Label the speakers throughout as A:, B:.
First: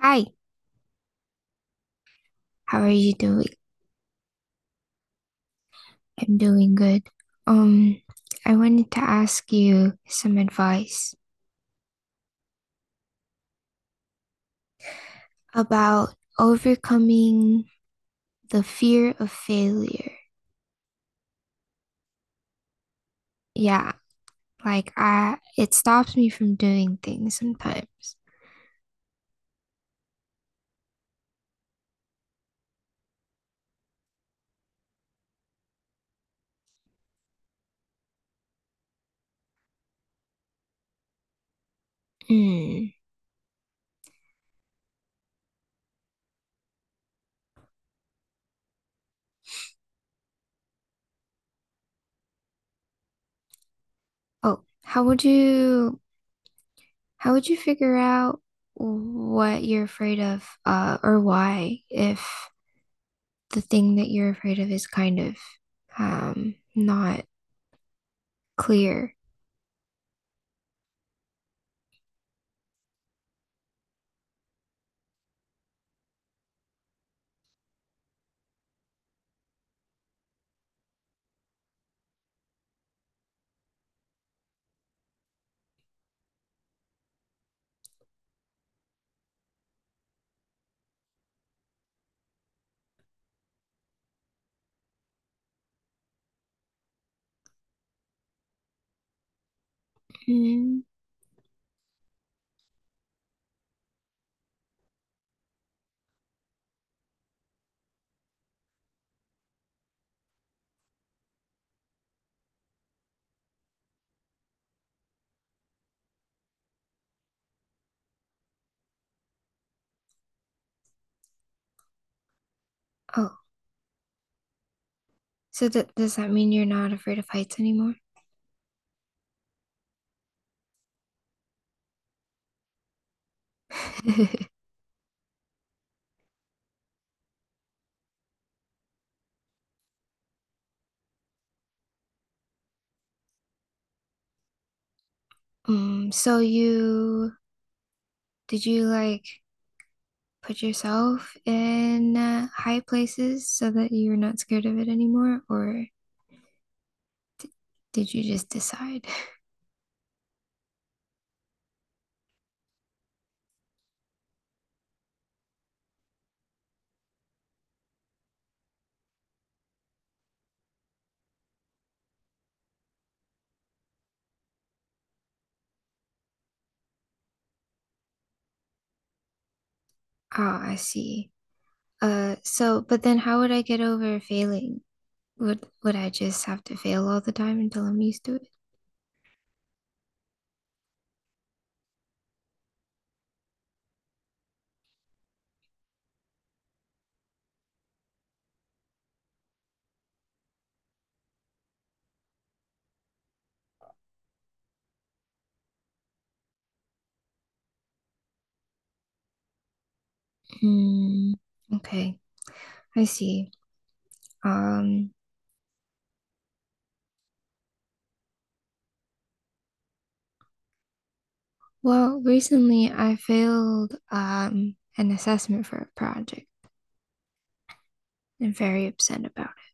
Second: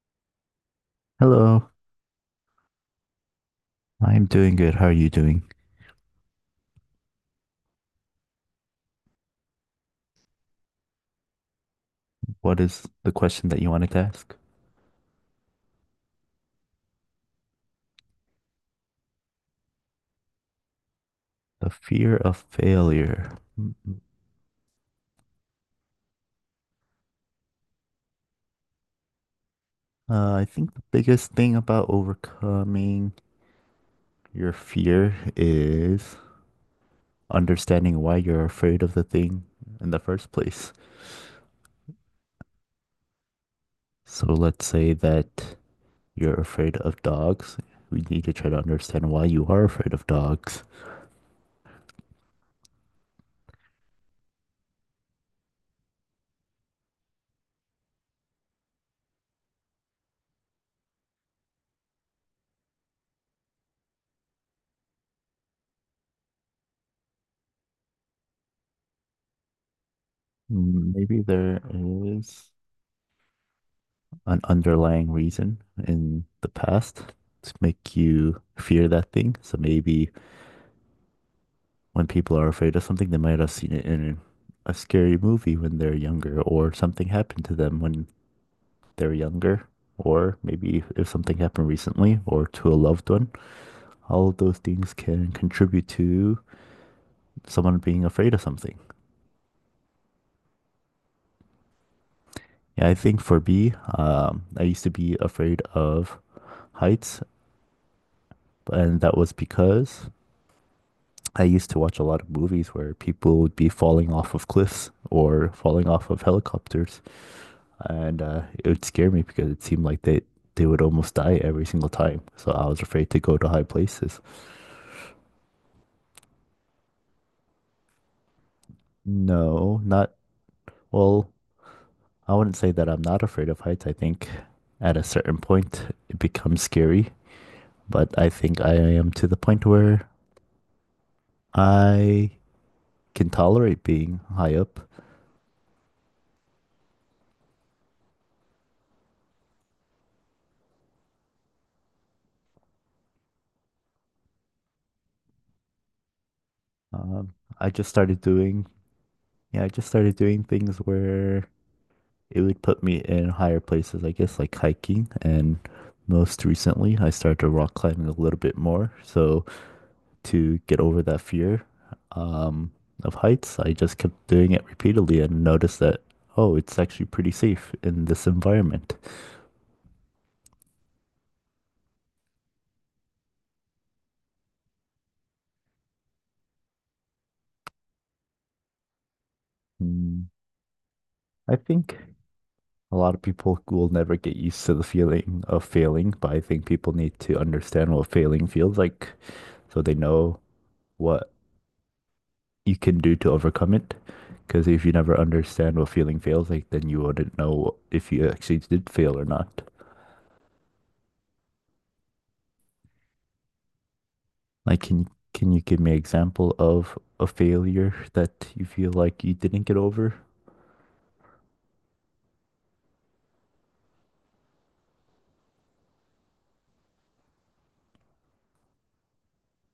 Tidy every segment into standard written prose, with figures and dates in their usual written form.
A: Hi,
B: Hello,
A: how are you doing?
B: I'm doing good. How are you doing?
A: I'm doing good. Um, I wanted to ask you some advice
B: What is the question that you wanted to ask?
A: about overcoming the fear of failure.
B: The fear of failure. Mm,
A: Yeah,
B: mm.
A: like it stops me from doing things sometimes.
B: I think the biggest thing about overcoming your fear is understanding why you're afraid of the thing in the first place.
A: Hmm.
B: So let's say that you're afraid of dogs. We need to try to understand why you are afraid of dogs.
A: Oh, how would you figure out what you're afraid of, or why if the thing that you're afraid of is not clear?
B: Mm, maybe there is an underlying reason in the past to make you fear that thing. So maybe when people are afraid of something, they might have seen it in a scary movie when they're younger, or something happened to them when they're younger, or maybe if something happened recently or to a loved one. All of those things can contribute to someone being afraid of something.
A: Hmm.
B: Yeah, I think for me, I used to be afraid of heights, and that was because I used to watch a lot of movies where people would be falling off of cliffs or falling off of helicopters, and it would scare me because it seemed like they would almost die every single time. So I was afraid to go
A: Oh.
B: to high places.
A: So that does that mean you're not afraid of heights anymore?
B: No, not well. I wouldn't say that I'm not afraid of heights. I think at a certain point it becomes scary, but I think I am to the point where I can tolerate being high up.
A: So you did you like put yourself in high places so that you're not scared of it anymore, or
B: Um, I just
A: did
B: started
A: you just
B: doing,
A: decide?
B: yeah, I just started doing things where it would put me in higher places, I guess, like hiking. And most recently, I started to rock climbing a little bit more. So to get over that fear um, of heights, I just kept doing it repeatedly and noticed that, oh, it's actually pretty safe in this environment.
A: Ah, I see. So but then how would I get over failing? Would I just have to fail all the time until I'm used to it?
B: Mm, I think a lot of people will never get used to the feeling of failing, but I think people need to understand what failing feels like so they know what you can do to overcome it. Because if you never understand what feeling feels like, then you wouldn't know if you actually did fail or not.
A: Hmm. Okay, I see.
B: Like, can
A: Um,
B: can you give me an example of a failure that you feel like you didn't get over?
A: well, recently I failed an assessment for a project. I'm very upset about it.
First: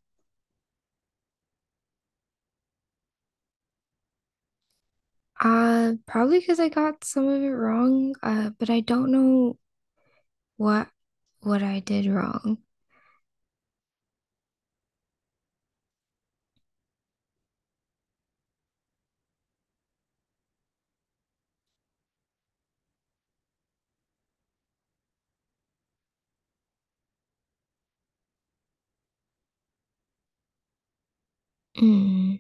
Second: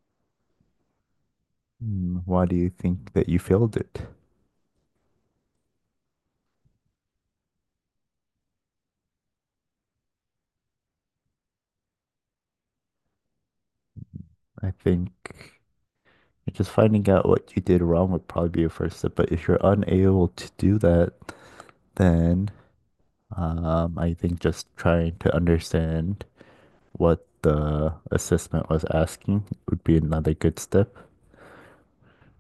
B: Hmm, why do you think that you failed it?
A: Probably because I got some of it wrong. But I don't know what what I did wrong.
B: I think just finding out what you did wrong would probably be a first step. But if you're unable to do that, then I think just trying to understand what the assessment was asking would be another good step.
A: Mm.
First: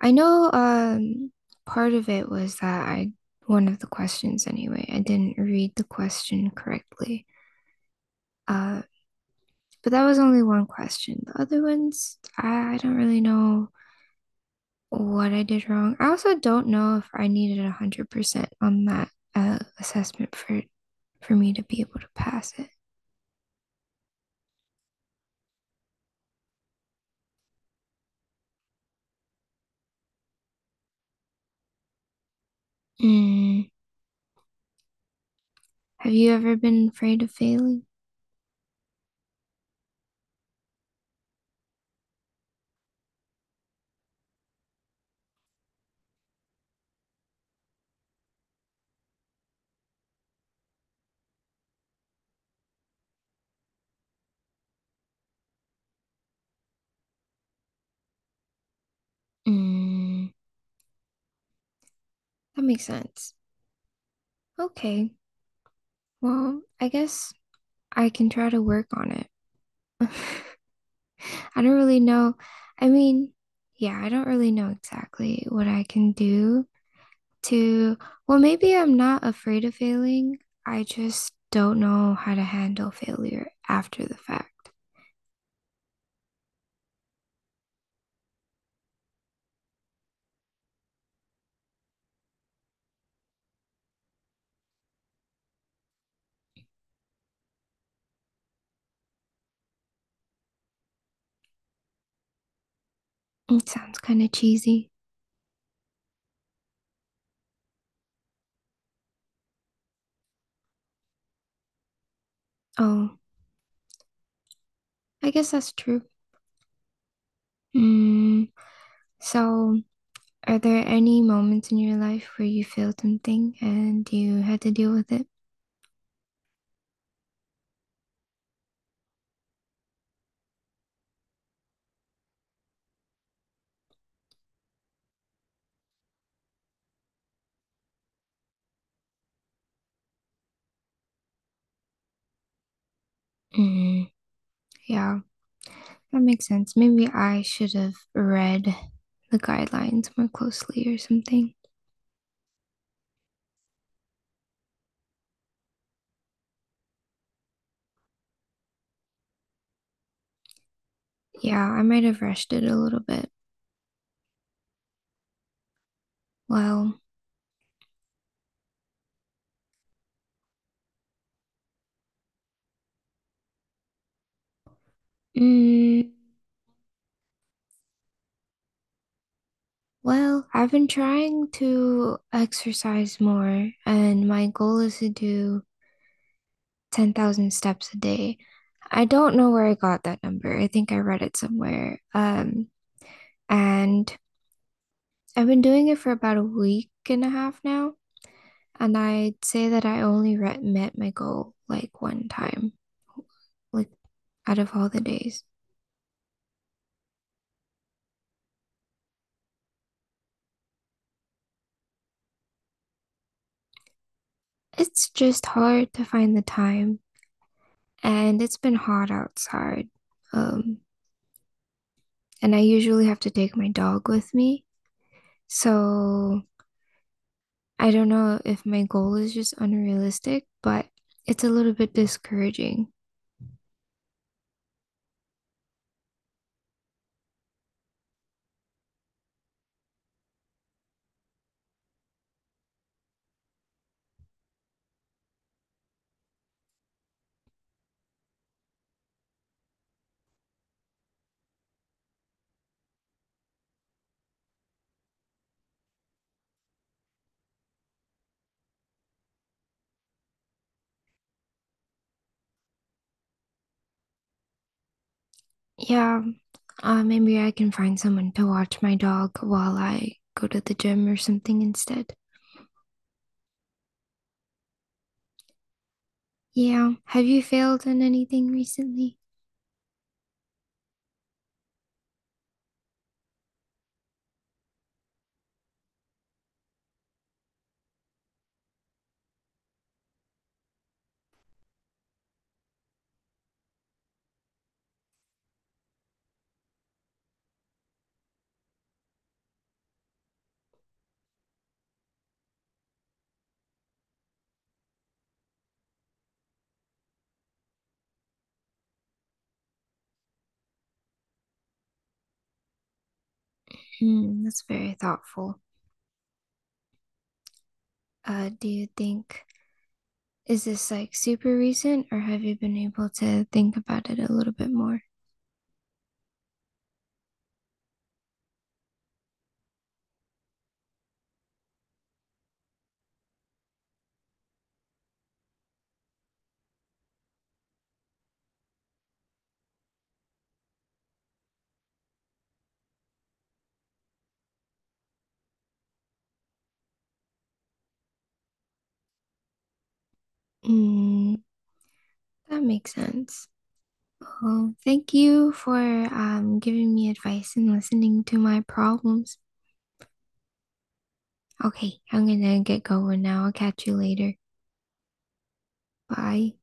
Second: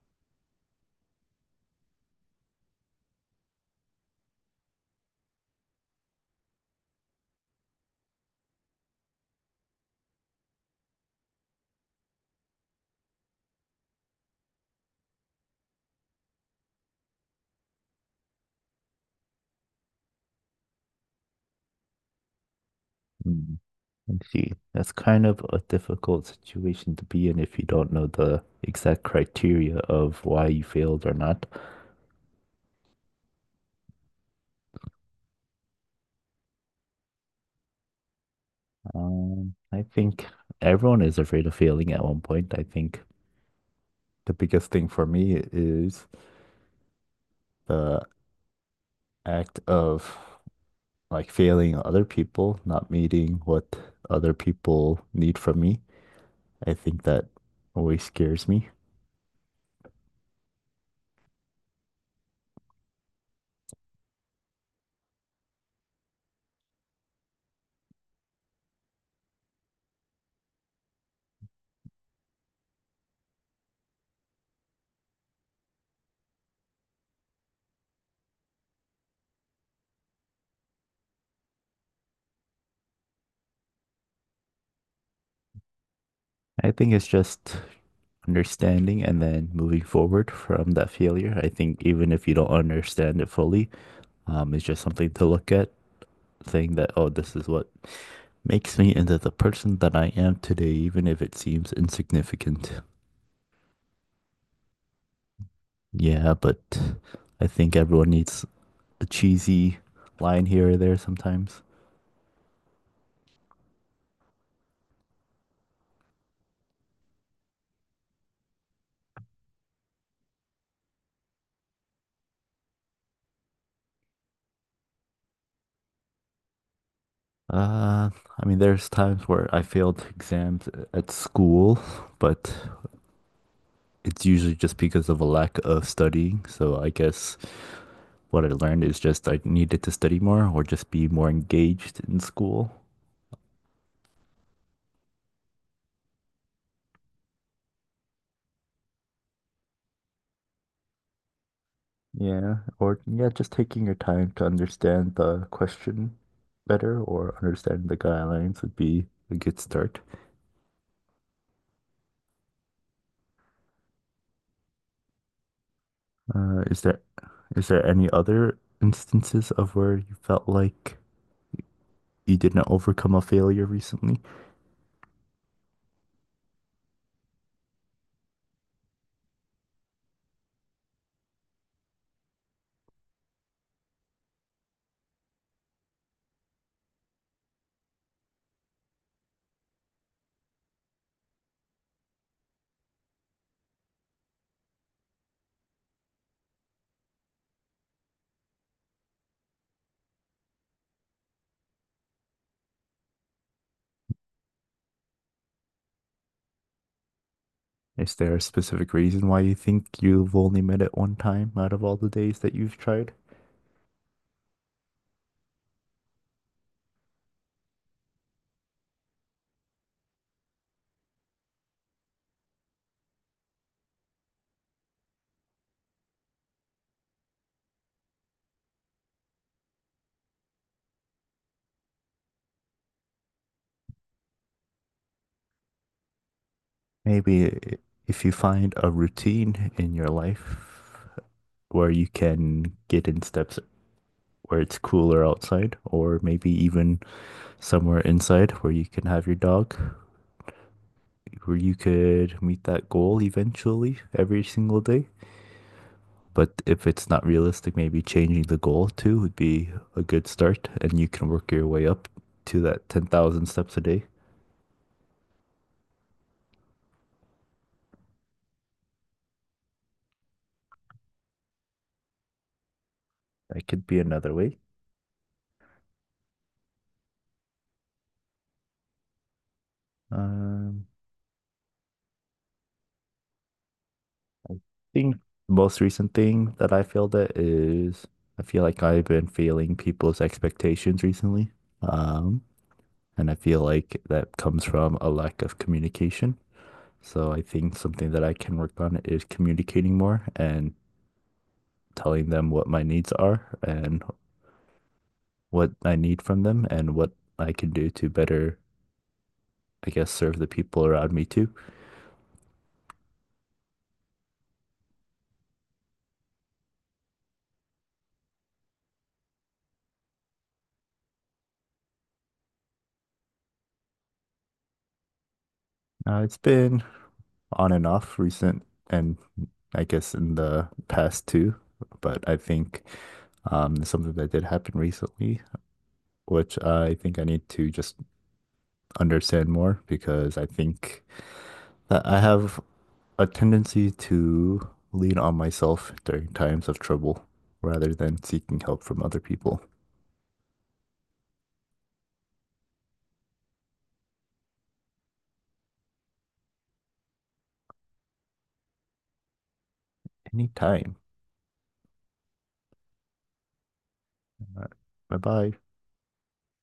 A: I know part of it was that I one of the questions anyway. I didn't read the question correctly. Uh, but that was only one question. The other ones, I don't really know what I did wrong. I also don't know if I needed 100% on that assessment for me to be able to pass it.
B: Hmm, let's see. That's kind of a difficult situation to be in if you don't know the exact criteria of why you failed or not.
A: Mm. Have you ever been afraid of failing?
B: I think everyone is afraid of failing at one point. I think the biggest thing for me is the act of like failing other people, not meeting what other people need from me. I think that always scares me.
A: Mm. That makes sense. Okay. Well, I guess I can try to work on it. I don't really know. I mean, yeah, I don't really know exactly what I can do to, well, maybe I'm not afraid of failing. I just don't know how to handle failure after the fact.
B: I think it's just understanding and then moving forward from that failure. I think even if you don't understand it fully, it's just something to look at, saying that, oh, this is what makes me into the person that I am today, even if it seems insignificant.
A: It sounds kind of cheesy.
B: Yeah, but I think everyone needs a cheesy line here or there sometimes.
A: Oh, I guess that's true. Mm, so are there any moments in your life where you failed something and you had to deal with it?
B: Uh, I mean, there's times where I failed exams at school, but it's usually just because of a lack of studying. So I guess what I learned is just I needed to study more or just be more engaged in school.
A: Mm, yeah, that makes sense. Maybe I should have read the guidelines more closely or something.
B: Yeah, or yeah, just taking your time to understand the question better or understand the guidelines would be a good start.
A: Yeah, I might have rushed it a little bit.
B: Uh, is
A: Well,
B: there is there any other instances of where you felt like you didn't overcome a failure recently?
A: mm, well, I've been trying to exercise more, and my goal is to do 10,000 steps a day. I don't know where I got that number. I think I read it somewhere. And I've been doing it for about a week and a half now, and I'd say that I only re met my goal like one time, like out of all the days.
B: Is there a specific reason why you think you've only met it one time out of all the days that you've tried?
A: It's just hard to find the time, and it's been hot outside. Um, and I usually have to take my dog with me, so I don't know if my goal is just unrealistic, but it's a little bit discouraging.
B: Maybe i- if you find a routine in your life where you can get in steps where it's cooler outside, or maybe even somewhere inside where you can have your dog, where you could meet that goal eventually every single day. But if it's not realistic, maybe changing the goal too would be a good start, and you can work your way up to that 10,000 steps a day.
A: Yeah, uh, maybe I can find someone to watch my dog while I go to the gym or something instead.
B: That could be another way.
A: Yeah. Have you failed in anything recently?
B: Um, thing, the most recent thing that I failed at is I feel like I've been failing people's expectations recently. Um, and I feel like that comes from a lack of communication. So I think something that I can work on is communicating more and telling them what my needs are and what I need from them and what I can do to better, I guess, serve the people around me too.
A: Hmm, that's very thoughtful. Uh, do you think, is this like super recent, or have you been able to think about it a little bit more?
B: It's been on and off recent and I guess in the past too, but I think something that did happen recently, which I think I need to just understand more because I think that I have a tendency to lean on myself during times of trouble rather than seeking help from other people.
A: Hmm, that makes sense. Well, thank you for giving me advice and listening to my problems.
B: Anytime.
A: Okay, I'm gonna get going now. I'll catch you later.
B: All right. Bye bye.
A: Bye.